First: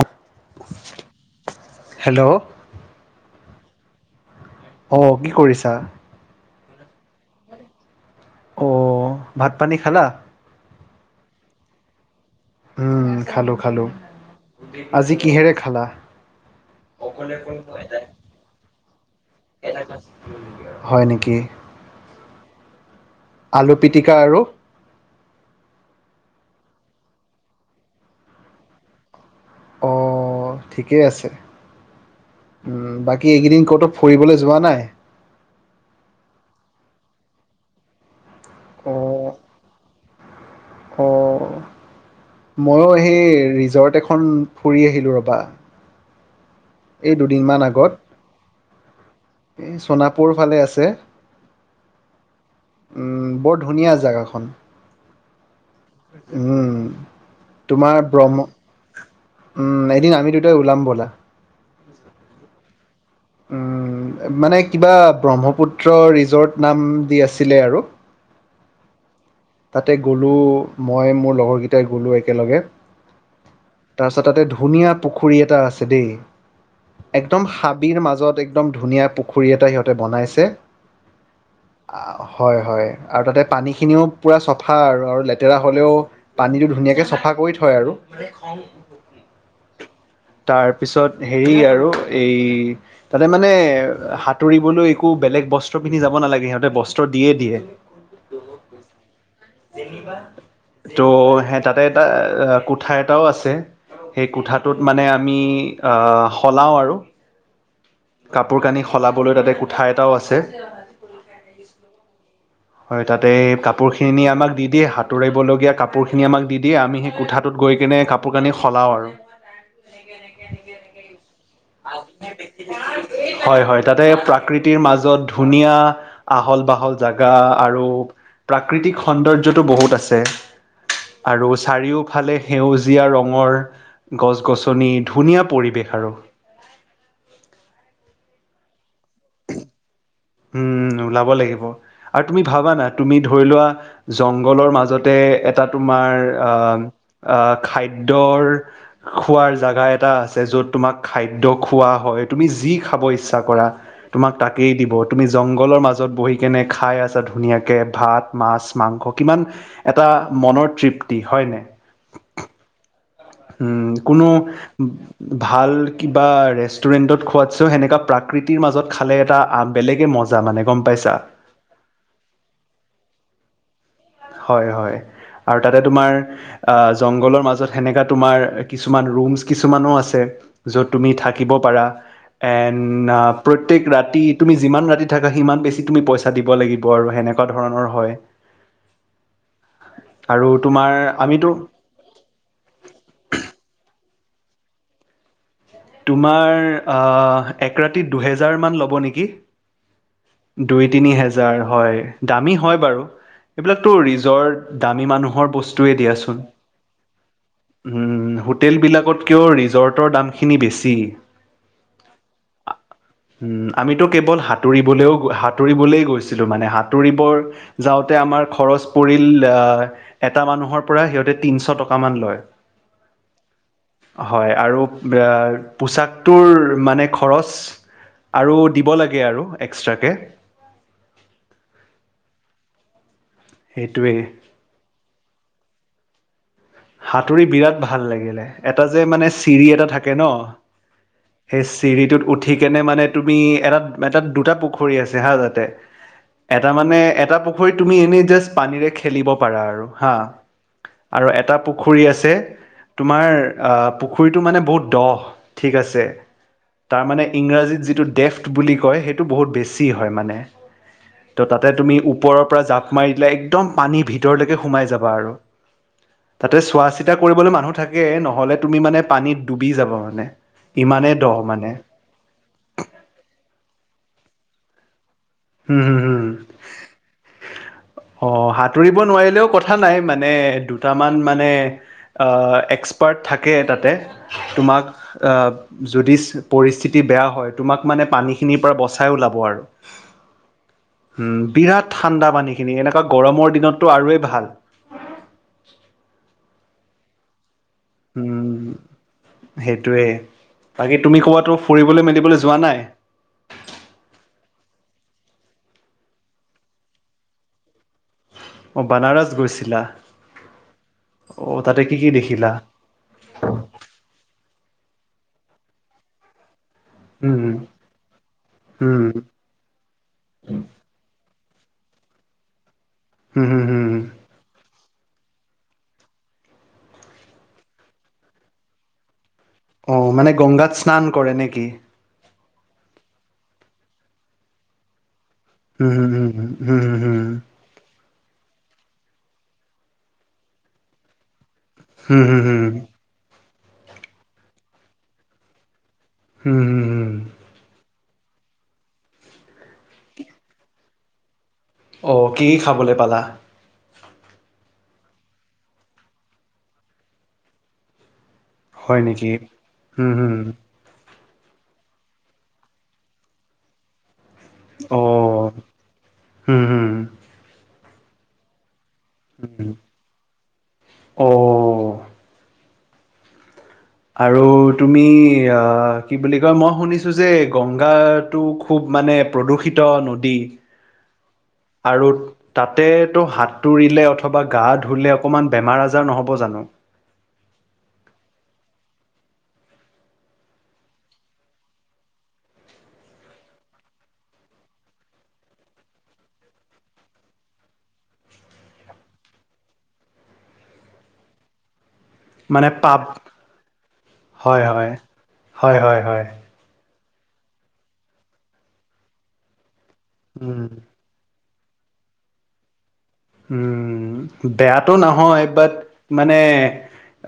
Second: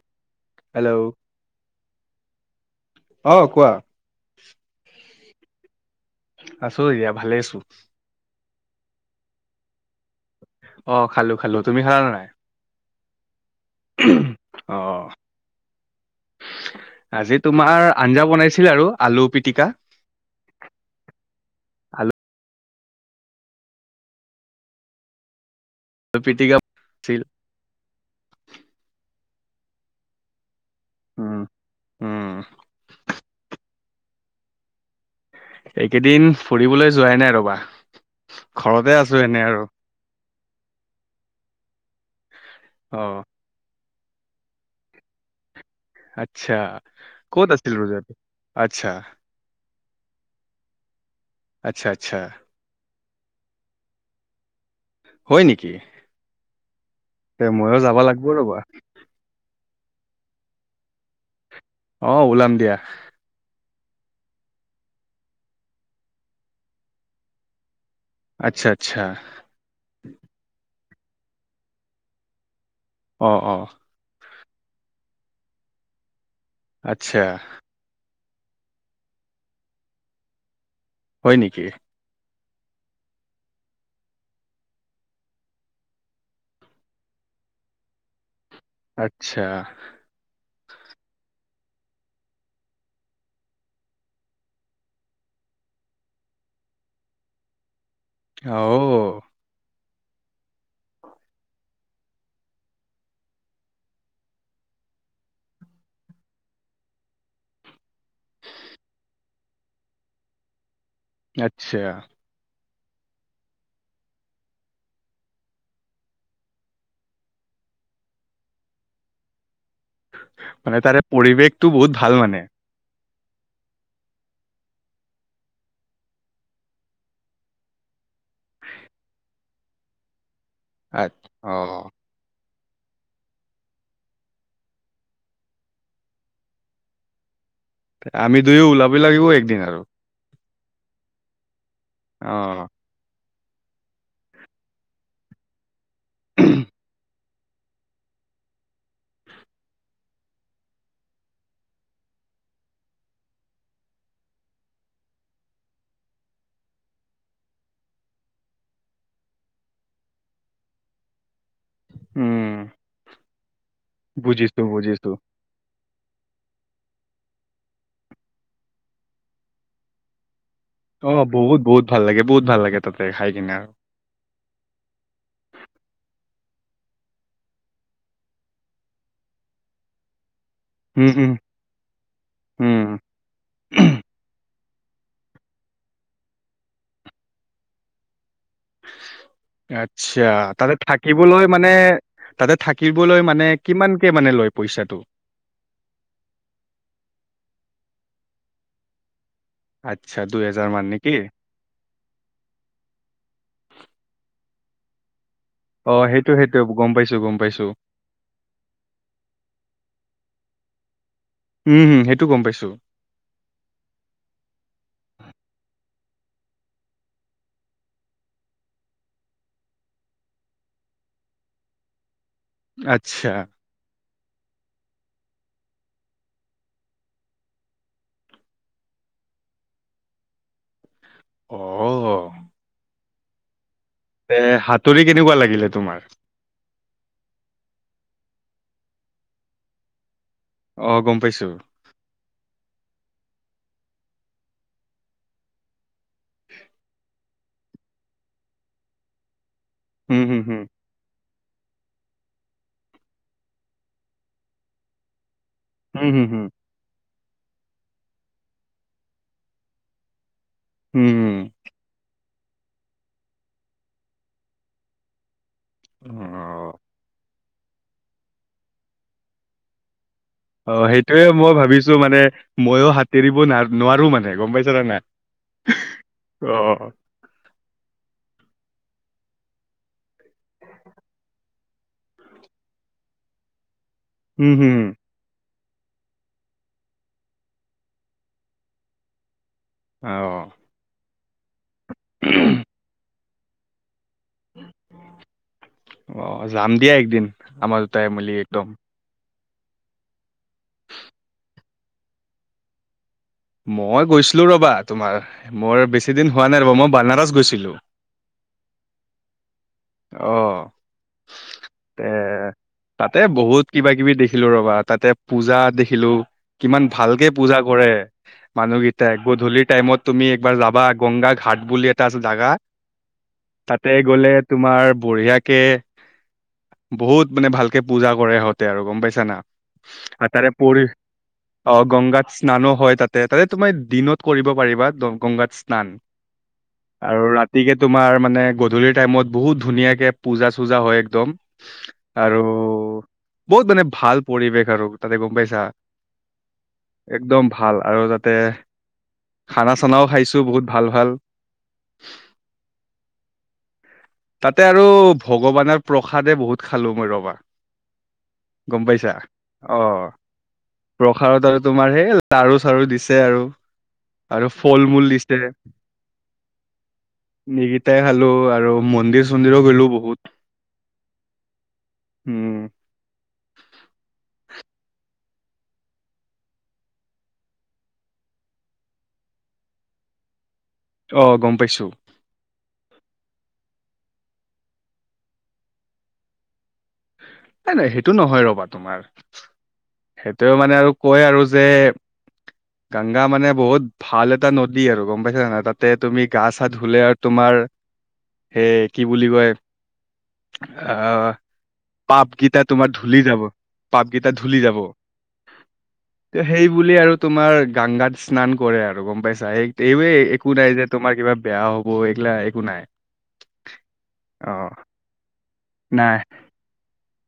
অপ হেল্ল' অহ-কোৱা অ কি কৰিছা আছো এয়া ভালে আছো অ ভাত পানী খালা অ খালো খালো তুমি খালা নে নাই উম খালোঁ খালোঁ অ আজি কিহেৰে খালা। আজি মোলে ফোন তোমাৰ কৰে য়ে আঞ্জা বনাইছিল আৰু আলু পিটিকা সেই দিনাখন হয় নেকি খালো আলু পিটিকা আৰু পিটিকা বিল অ ঠিকেই আছে উম উম উম বাকী এইকেইদিন কতো ফুৰিবলৈ যোৱা নাই এইকেইদিন ফুৰিবলৈ যোৱাই নাই ৰবা অ ঘৰতে আছো এনে আৰু অ মযো অ সেই ৰিজৰ্ট এখন খন ফুৰি আহিলোঁ ৰ'বা আচ্ছা এই ক'ত দুদিনমান আছিল আগত ৰজাটো আচ্ছা এই সোণাপুৰ ফালে আছে। আচ্ছা আচ্ছা বৰ ধুনীয়া জেগাখন হয় নেকি উম এ ময়ো তোমাৰ যাব লাগিব ব্ৰহ্ম ৰ'বা। উম এদিন আমি দুটাই উলাম ব'লা অ উলাম দিয়া মানে কিবা ব্ৰহ্মপুত্ৰ ৰিজৰ্ট নাম দি আছিলে আৰু আচ্ছা আচ্ছা তাতে গ'লোঁ মই মোৰ লগৰকেইটাই গ'লোঁ একেলগে অঁহ অঁহ তাৰপিছত তাতে ধুনীয়া পুখুৰী এটা আছে দেই, আচ্ছা একদম হাবিৰ মাজত একদম ধুনীয়া পুখুৰী এটা সিহঁতে বনাইছে হয় নেকি আহ, হয়, হয়, আৰু তাতে পানীখিনিও- পোৰা চাফা আৰু লেতেৰা হ'লেও পানীটো ধুনীয়াকৈ চাফা কৰি থই আৰু আচ্ছা। তাৰ পিছত হেৰি আৰু এই তাতে মানে সাঁতুৰিবলৈ একো বেলেগ বস্ত্ৰ পিন্ধি যাব নালাগে সিহঁতে বস্ত্ৰ দিয়ে দিয়ে আও ত সে' তাতে এটা কোঠা এটাও আছে। সেই কোঠাটোত মানে আমি আহ সলাও আৰু কাপোৰ কানি সলাবলৈ তাতে কোঠা এটাও আছে। আচ্ছা। হয় তাতে এই কাপোৰ খিনি আমাক দি দিয়ে সাঁতুৰিবলগীয়া কাপোৰ খিনি আমাক দি দিয়ে আমি সেই কোঠাটোত গৈ লৈ কিনে কাপোৰ কানি সলাওঁ আৰু। মানে তাৰে পৰিৱেশটো বহুত ভাল মানে। হয় হয় তাতে প্ৰাকৃতিৰ মাজত ধুনীয়া আহল বাহল জাগা আৰু প্ৰাকৃতিক সৌন্দৰ্যতটো বহুত আছে তাত আৰু অ' চাৰিওফালে সেউজীয়া ৰঙৰ গছ গছনি ধুনীয়া পৰিৱেশ আৰু। আমি দুয়ো ওলাব লাগিব একদিন আৰু। উম ওলাব লাগিব আৰু তুমি অ' ভাবানা তুমি ধৰি লোৱা জংঘলৰ মাজতে এটা তোমাৰ আহ আহ খাদ্য ৰ খোৱাৰ জাগা এটা আছে যত তোমাক খাদ্যয় খোৱা হয়। তুমি যি খাব ইচ্ছা কৰা তোমাক তাকেই দিব। তুমি জংঘলৰ মাজত বহি কেনে খাই আছা ধুনীয়াকে ভাত, মাছ, মাংস কিমান এটা আ, মনৰ তৃপ্তি হয় নাই? উম। উ কোনো বুজিছো বুজিছো ভাল কিবা ৰেষ্টুৰেণ্টত খোৱাতছে সেনেকা প্ৰাকৃতিৰ মাজত খালে এটা বেলেগে মজা মানে গম অ পাইছা বহুত বহুত ভাল লাগে বহুত ভাল লাগে তাতে খাই কিনে। হয় হয়। আৰু তাতে তোমাৰ, আহ জংঘলৰ মাজত সেনেকা তোমাৰ কিছুমান ৰুমচ কিছুমানো আছে। য'ত তুমি উম উম থাকিব পাৰা উম এণ্ড প্ৰত্যেক ৰাতি তুমি যিমান ৰাতি থাকা সিমান বেছি তুমি পইচা দিব লাগিব আৰু সেনেকুৱা ধৰণৰ হয়। আচ্ছা, আৰু তাতে তোমাৰ থাকিবলৈ আমিতো মানে তাতে থাকিবলৈ মানে কিমান কে মানে লয় পইচাটো? তোমাৰ আ এক ৰাতি দুহেজাৰ মান ল'ব নেকি? আচ্ছা। দুহেজাৰ মান দুই তিনি নেকি হেজাৰ হয়, দামী হয় বাৰু এইবিলাকতো ৰিজৰ্ট দামী মানুহৰ বস্তু এ অ' দিয়া সেইটো চুন, সেইটো গম পাইছো গম পাইছো হুম হোটেল বিলাকতকেও ৰিছৰটৰ দাম খিনি বেছি। উম হম সেইটো গম পাইছো উম, আমিতো কেৱল সাঁতুৰিবলেও সা সাঁতুৰিবলৈ গৈছিলো মানে সাতুৰিবৰ যাওতে আমাৰ খৰছ পৰিল আ এটামা মানুহৰ পৰা সিহঁতে তিনিশ টকামান লয়। আচ্ছা। হয় আৰু অ পোচাকটোৰ মানে খৰচ আৰু দিব লাগে আৰু এক্সট্ৰা কে। অ অ অ। সেইটোৱেই এ সাতুৰি কেনেকুৱা লাগিলে তোমাৰ? সাতুৰি বিৰাট ভাল লাগিলে, এটা যে মানে চিৰি এটা থাকে কেন, অ' গম পাইছো সেই চিৰিটোত উঠি কেনে মানে তুমি এটাত এটাত দুটা পুখুৰী আছে হা তাতে, এটা মানে এটা পু হয় তুমি এনেই যাচ পানীৰে খেলিব পাৰা আৰু হা উম হম হম আৰু এটা পু পুখুৰী আছে, তোমাৰ আহ পুখুৰীটো মানে বহুত দ। ঠিক উম, আছে, হুম, তাৰমানে ইংৰাজীত যিটো ডেফট বুলি কয় সেইটো বহুত বেছি হয় মানে। হুম, ত হুম, তাতে তুমি ওপৰৰ পৰা জাঁপ মাৰি দিলে একদম পানীৰ ভিতৰলৈকে সোমাই যাবা আৰু। অঁ। তাতে চোৱা চিতা কৰিবলৈ মানুহ থাকেই নহ'লে তুমি মানে পানীত ডুবি যাব মানে অ ইমানেই সেইটোয়ে দ মই মানে ভাবিছো মানে মইও হাতোৰিব ন নেজানো মানে আৰু, গম পাইছে নে নাই? হম হম হম অ অ অ সাঁতুৰিব নোৱাৰিলেও কথা নাই মানে দুটামান মানে এক্সপাৰ্ট থাকে তাতে উম, হুম, তোমাক যদি পৰিস্থিতি বেয়া হয়, তোমাক মানে পানীখিনিৰ পৰা বচাই ওলাব আৰু। অঁ উম বিৰাট ঠাণ্ডা পানী খিনি এনেকুৱা গৰমৰ দিনতটো আৰু ভাল। অ', যাম দিয়া একদিন আমাৰ দুটাই মেলি একদম সেইটোৱেই বাকী তুমি ক'ৰবাতো ফুৰিবলৈ মেলিবলৈ যোৱা নাই মই গৈছিলোঁ ৰ'বা তোমাৰ মোৰ বেছিদিন হোৱা নাই ৰ'বা মই বানাৰছ গৈছিলোঁ অ বানাৰস গৈছি আহ। তাতে কি এ, কি দেখিলা তাতে বহুত কিবা কিবি দেখিলো ৰবা তাতে পূজা দেখিলো, কিমান ভালকে উম পূজা কৰে। উম মানুহকেইটাই গধূলি টাইমত তুমি একবাৰ যাবা গংগা ঘাট বুলি এটা আছে জাগা, হুম হুম তাতে হুম গলে তোমাৰ বঢ়িয়াকে বহুত মানে ভালকে পূজা কৰে সিহঁতে আৰু গম পাইছা না। অ আৰু মানে তাৰে গংগাত পৰি স্নান কৰে নেকি অ গংগাত স্নানো হয় তাতে তাতে তুমাৰ দিনত কৰিব পাৰিবা ত গংগাত স্নান হুম হুম হুম হুম হুম আৰু হুম ৰাতিকে তোমাৰ মানে গধূলি টাইমত বহুত ধুনীয়াকে পূজা চূজা হয় একদম, হুম আৰু হুম হুম বহুত মানে ভাল পৰিৱেশ আৰু তাতে গম পাইছা হুম হুম হুম একদম ভাল আৰু তাত। তাতে, খানা চানাও খাইছো বহুত ভাল ভাল অ কি কি খাবলৈ পালা? তাতে আৰু ভগৱানৰ প্ৰসাদে বহুত খালো মই ৰবা গম হয় পাইছা নেকি? আহ। হুম হুম প্ৰসাদত আৰু তোমাৰ সেই লাৰু চাৰু দিছে আৰু। আৰু ফল মূল দিছে, অ' হুম হুম খালো আৰু মন্দিৰ চন্দিৰো হুম গলো বহুত অ' উম আৰু তুমি অ কি বুলি কয় মই শুনিছো যে গংগাটো খুব মানে প্ৰদূষিত নদী অ গম পাইছো। আৰু তাতে টো সাঁতুৰিলে অথবা গা ধুলে অকমান বেমাৰ আজাৰ নহ'ব জানো। নাই নাই সেইটো নহয় ৰবা তোমাৰ সেইটোয়ে মানে আৰু কয় আৰু যে গংগা মানে বহুত ভাল এটা নদী আৰু গম পাইছা নাই তাতে তুমি গা চা ধুলে আৰু তোমাৰ বুলি কয় পাপকেইটা মানে তোমাৰ পাপ ধলি যাব পাপকেইটা ধলি হয় যাব হয় হয় হয় হয় ত সেই বুলি আৰু তোমাৰ গংগাত স্নান কৰে আৰু গম পাইছা এই এই একো উম নাই যে তোমাৰ কিবা বেয়া হ'ব এইগিলা একো নাই। উম, অ। বেয়াটো নহয় বাট নাই মানে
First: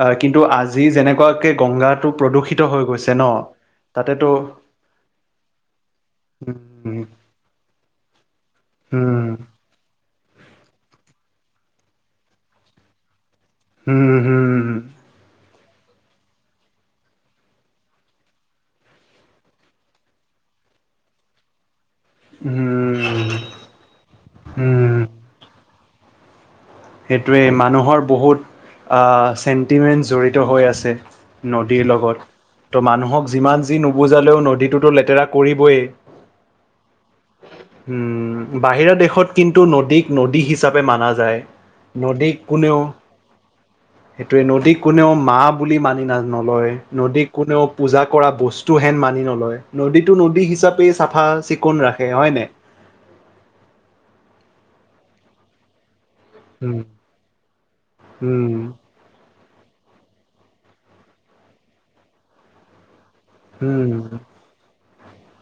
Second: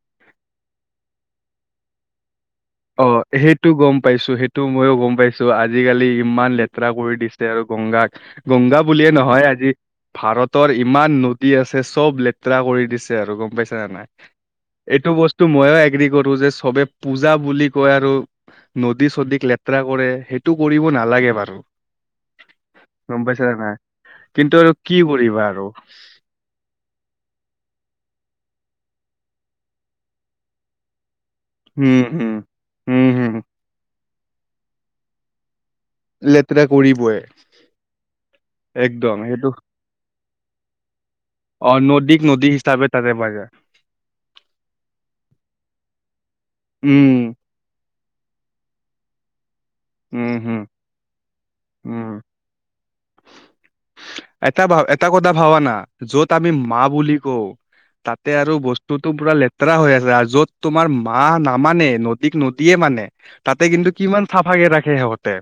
আহ কিন্তু আজি যেনেকুৱাকে গংগাটো প্ৰদূষিত হৈ অ গৈছে ন সেইটো গম তাতেতো পাইছো, সেইটো ময়ো গম পাইছো আজিকালি ইমান লেতেৰা উম, কৰি দিছে আৰু গংগাক গংগা বুলিয়ে উম, নহয় আজি ভাৰত ৰ ইমান নদী আছে চব লেতেৰা কৰি দিছে আৰু গম পাইছা নে নাই উম, হুম, এইটো বস্তু ময়ো এগগ্ৰী কৰো যে সবে পূজা বুলি কয় আৰু নদী চদীক লেতেৰা কৰে, সেইটো কৰিব নালাগে বাৰু। গম উম, পাইছা নে নাই, কিন্তু আৰু কি উম, কৰিবা আৰু। [unintelligible] সেইটোৱে মানুহৰ বহুত আ চেণ্টিমেণ্ট জড়িত হৈ আছে নদীৰ হম লগত, হম ত' হম মানুহক হম যিমান যি নুবুজালেও নদীটোতো লেতেৰা কৰিবই। লেতেৰা কৰিবই। উম বাহিৰা একদম দেশত সেইটো কিন্তু নদীক নদী হিচাপে মানা যায়। অ' নদীক নদী হিচাপে তাতে বাজে। সেইটোৱে নদী কোনেও মা বুলি মানি না নলয় উম নদী কোনেও পূজা কৰা বস্তুহেন মানি নলয়। নদীটো উম নদী হম হিচাপে চাফা চিকুণ ৰাখে উম হয়নে? এটা ভা এটা কথা ভাবা না। য'ত আমি মা উম বুলি কওঁ তাতে আৰু উম বস্তুতটো পুৰা- ৰা হৈ আছে আৰু য'ত তোমাৰ মা নামানে নদীক নদীয়ে মানে তাতে কিন্তু উম কিমান চাফাকে ৰাখে সিহঁতে।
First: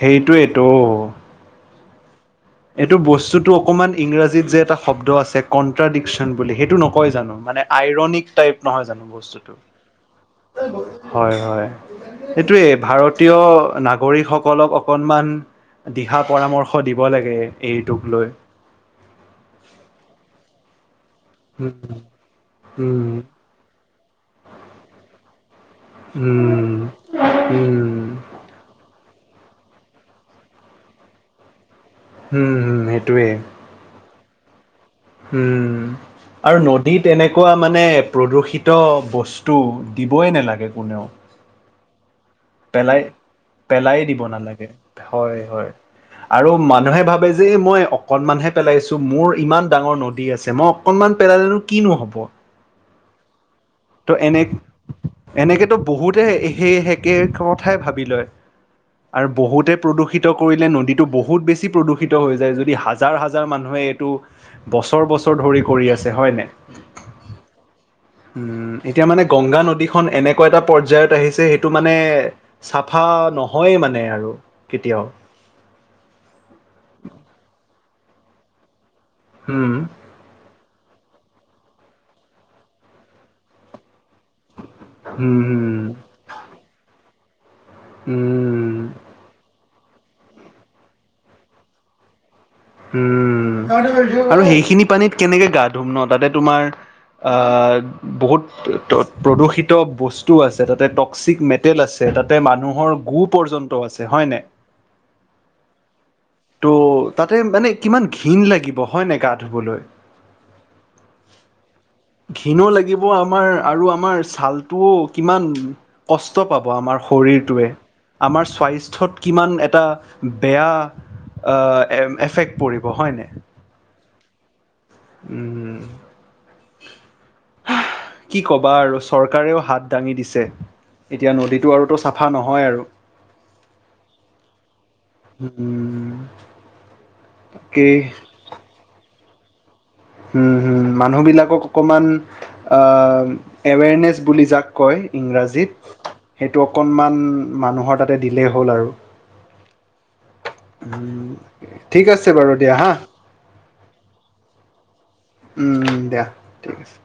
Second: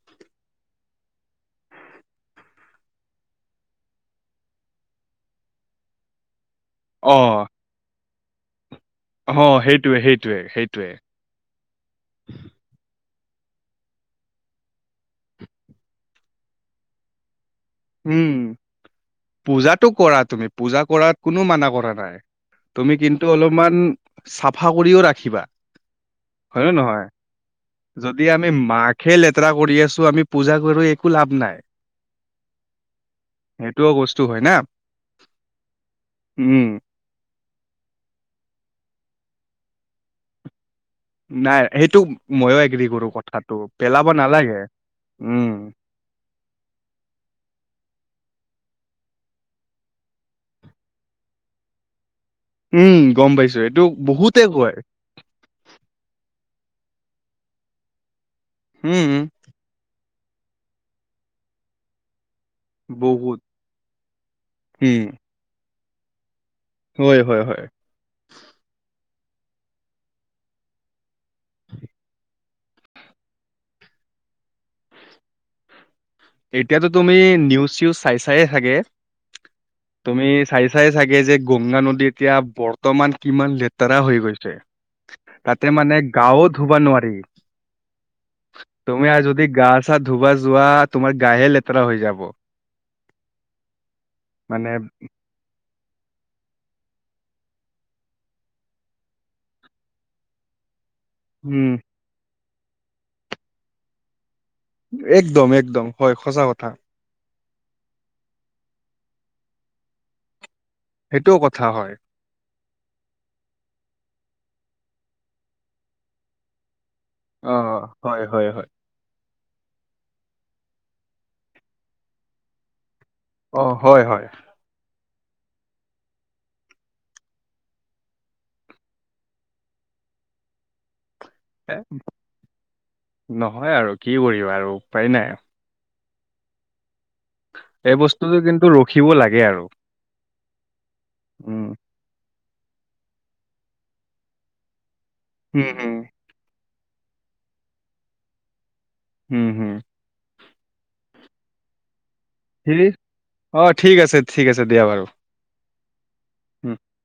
সেইটোৱেইটো। এইটো বস্তুতটো অকমান ইংৰাজীত যে এটা শব্দ আছে কন্ট্ৰডিক্যন। বুলি সেইটো নকয় অ জানো? মানে আইৰনিক টাইপ নহয় জানো অ বস্তুটো? সেইটোৱে সেইটোৱে সেইটোৱে হয় হয় সেইটোৱে ভাৰত ভাৰতীয় নাগৰিকসকলক অকনমান দিহা পৰামৰ্শ দিব লাগে। এইটোক লৈ উম পূজাটো কৰা তুমি পূজা কৰা কোনো মানা উম কৰা নাই, তুমি উম কিন্তু অলপমান চাফা কৰিও ৰাখিবা। হয় নে উম, নহয়। উম, উম, যদি আমি মাকে ল- তেৰা কৰি আছো আমি পূজা কৰি একো লাভ নাই। উম্ সেইটোৱে। টো হয় না। উম আৰু উম নদীত এনেকুৱা মানে প্ৰদূষিত বস্তু- টো দিবই নালাগে কোনেও। নাই সেইটো ময়ো এগ্ৰী পেলাই কৰো কথাত। পেলাই দিব নালাগে হয় হয়। আৰু মানুহে ভাবে যে মই অকনমানহে পেলাইছো, মোৰ ইমান ডাঙৰ নদী আছে মই অকনমান পেলালেনো কিনো হ'ব? এই উম গম পাইছো। এইটো ত বহুতে এনে কয় এনেকেতো বহুতে সেই একে কথাই ভাবি লয়। উম আৰু বহুতে প্ৰদূষিত কৰিলে নদীটো বহুত বেছি প্ৰদূষিত হৈ হৈছে। যাই যদি হাজাৰ বহুত হাজাৰ মানুহে এইটো বছৰ উম বছৰ ধৰি কৰি আছে হয় নাই? হয় হয় হয়। উম্ এতিয়া মানে গংগা নদীখন এনেকুৱা এটা পৰ্যায়ত আহিছে সেইটো মানে চাফা নহয়ে মানে আৰু কেতিয়াও। এতিয়াতো তুমি নিউজ চিউজ চাই চায়ে চাগে উম তুমি চাই চাই চাগে যে গংগা নদী এতিয়া বৰ্তমান কিমান লেতেৰা হৈ [unintelligible] তাতে উম মানে গাঁৱ ধুবা নোৱাৰি। উম তুমি আৰু যদি গা চা ধুবা যোৱা তোমাৰ গায়ে লেতেৰা হৈ যাব। উম আৰু মানে সেইখিনি পানীত কেনেকে গা ধুম ন তাতে তোমাৰ- আহ বহুত প্ৰদূষিত বস্তু আছে তাতে চিক উম মেটেল আছে তাতে মানুহৰ গো পৰ্যন্ত আছে হয় নাই? একদম একদম হয় সঁচা ত' কথা। তাতে মানে কিমান ঘিণ লাগিব হয় নে গা ধুবলৈ। সেইটোও কথা হয় ঘিণো লাগিব আমাৰ আৰু আমাৰ চাল- টো কিমান কষ্ট পাব আমাৰ অ শৰীৰটোৱে হয় আমাৰ হয় হয় স্বাস্থ্যত কিমান এটা বেয়া আ এফেক্ট পৰিব হয় নাই? অ হয়- হয়। উম, উম হা, কি ক'বা আৰু চৰকাৰেও হাত দাঙি দিছে। এতিয়া নদীটো এ আৰুতো চাফা নহয় আৰু। নহয় আৰু কি কৰিবা আৰু উপায় নাই আৱ [unintelligible] এই তাকেই বস্তুটো কিন্তু ৰখিব লাগে আৰু। উম হোম উম, মানুহবিলাকক অকমান। আ‌ এৱেৰনেছ বুলি যাক কয় উম, উম, ইংৰাজীত সেই টো অকণমান মানুহৰ তাতে দিলেই হ'ল আৰু। উম হোম। উম, ঠিক আছে। বাৰু দিয়া হেৰি হা অ ঠিক আছে ঠিক আছে দিয়া বাৰু। উম দিয়া ঠিক আছে।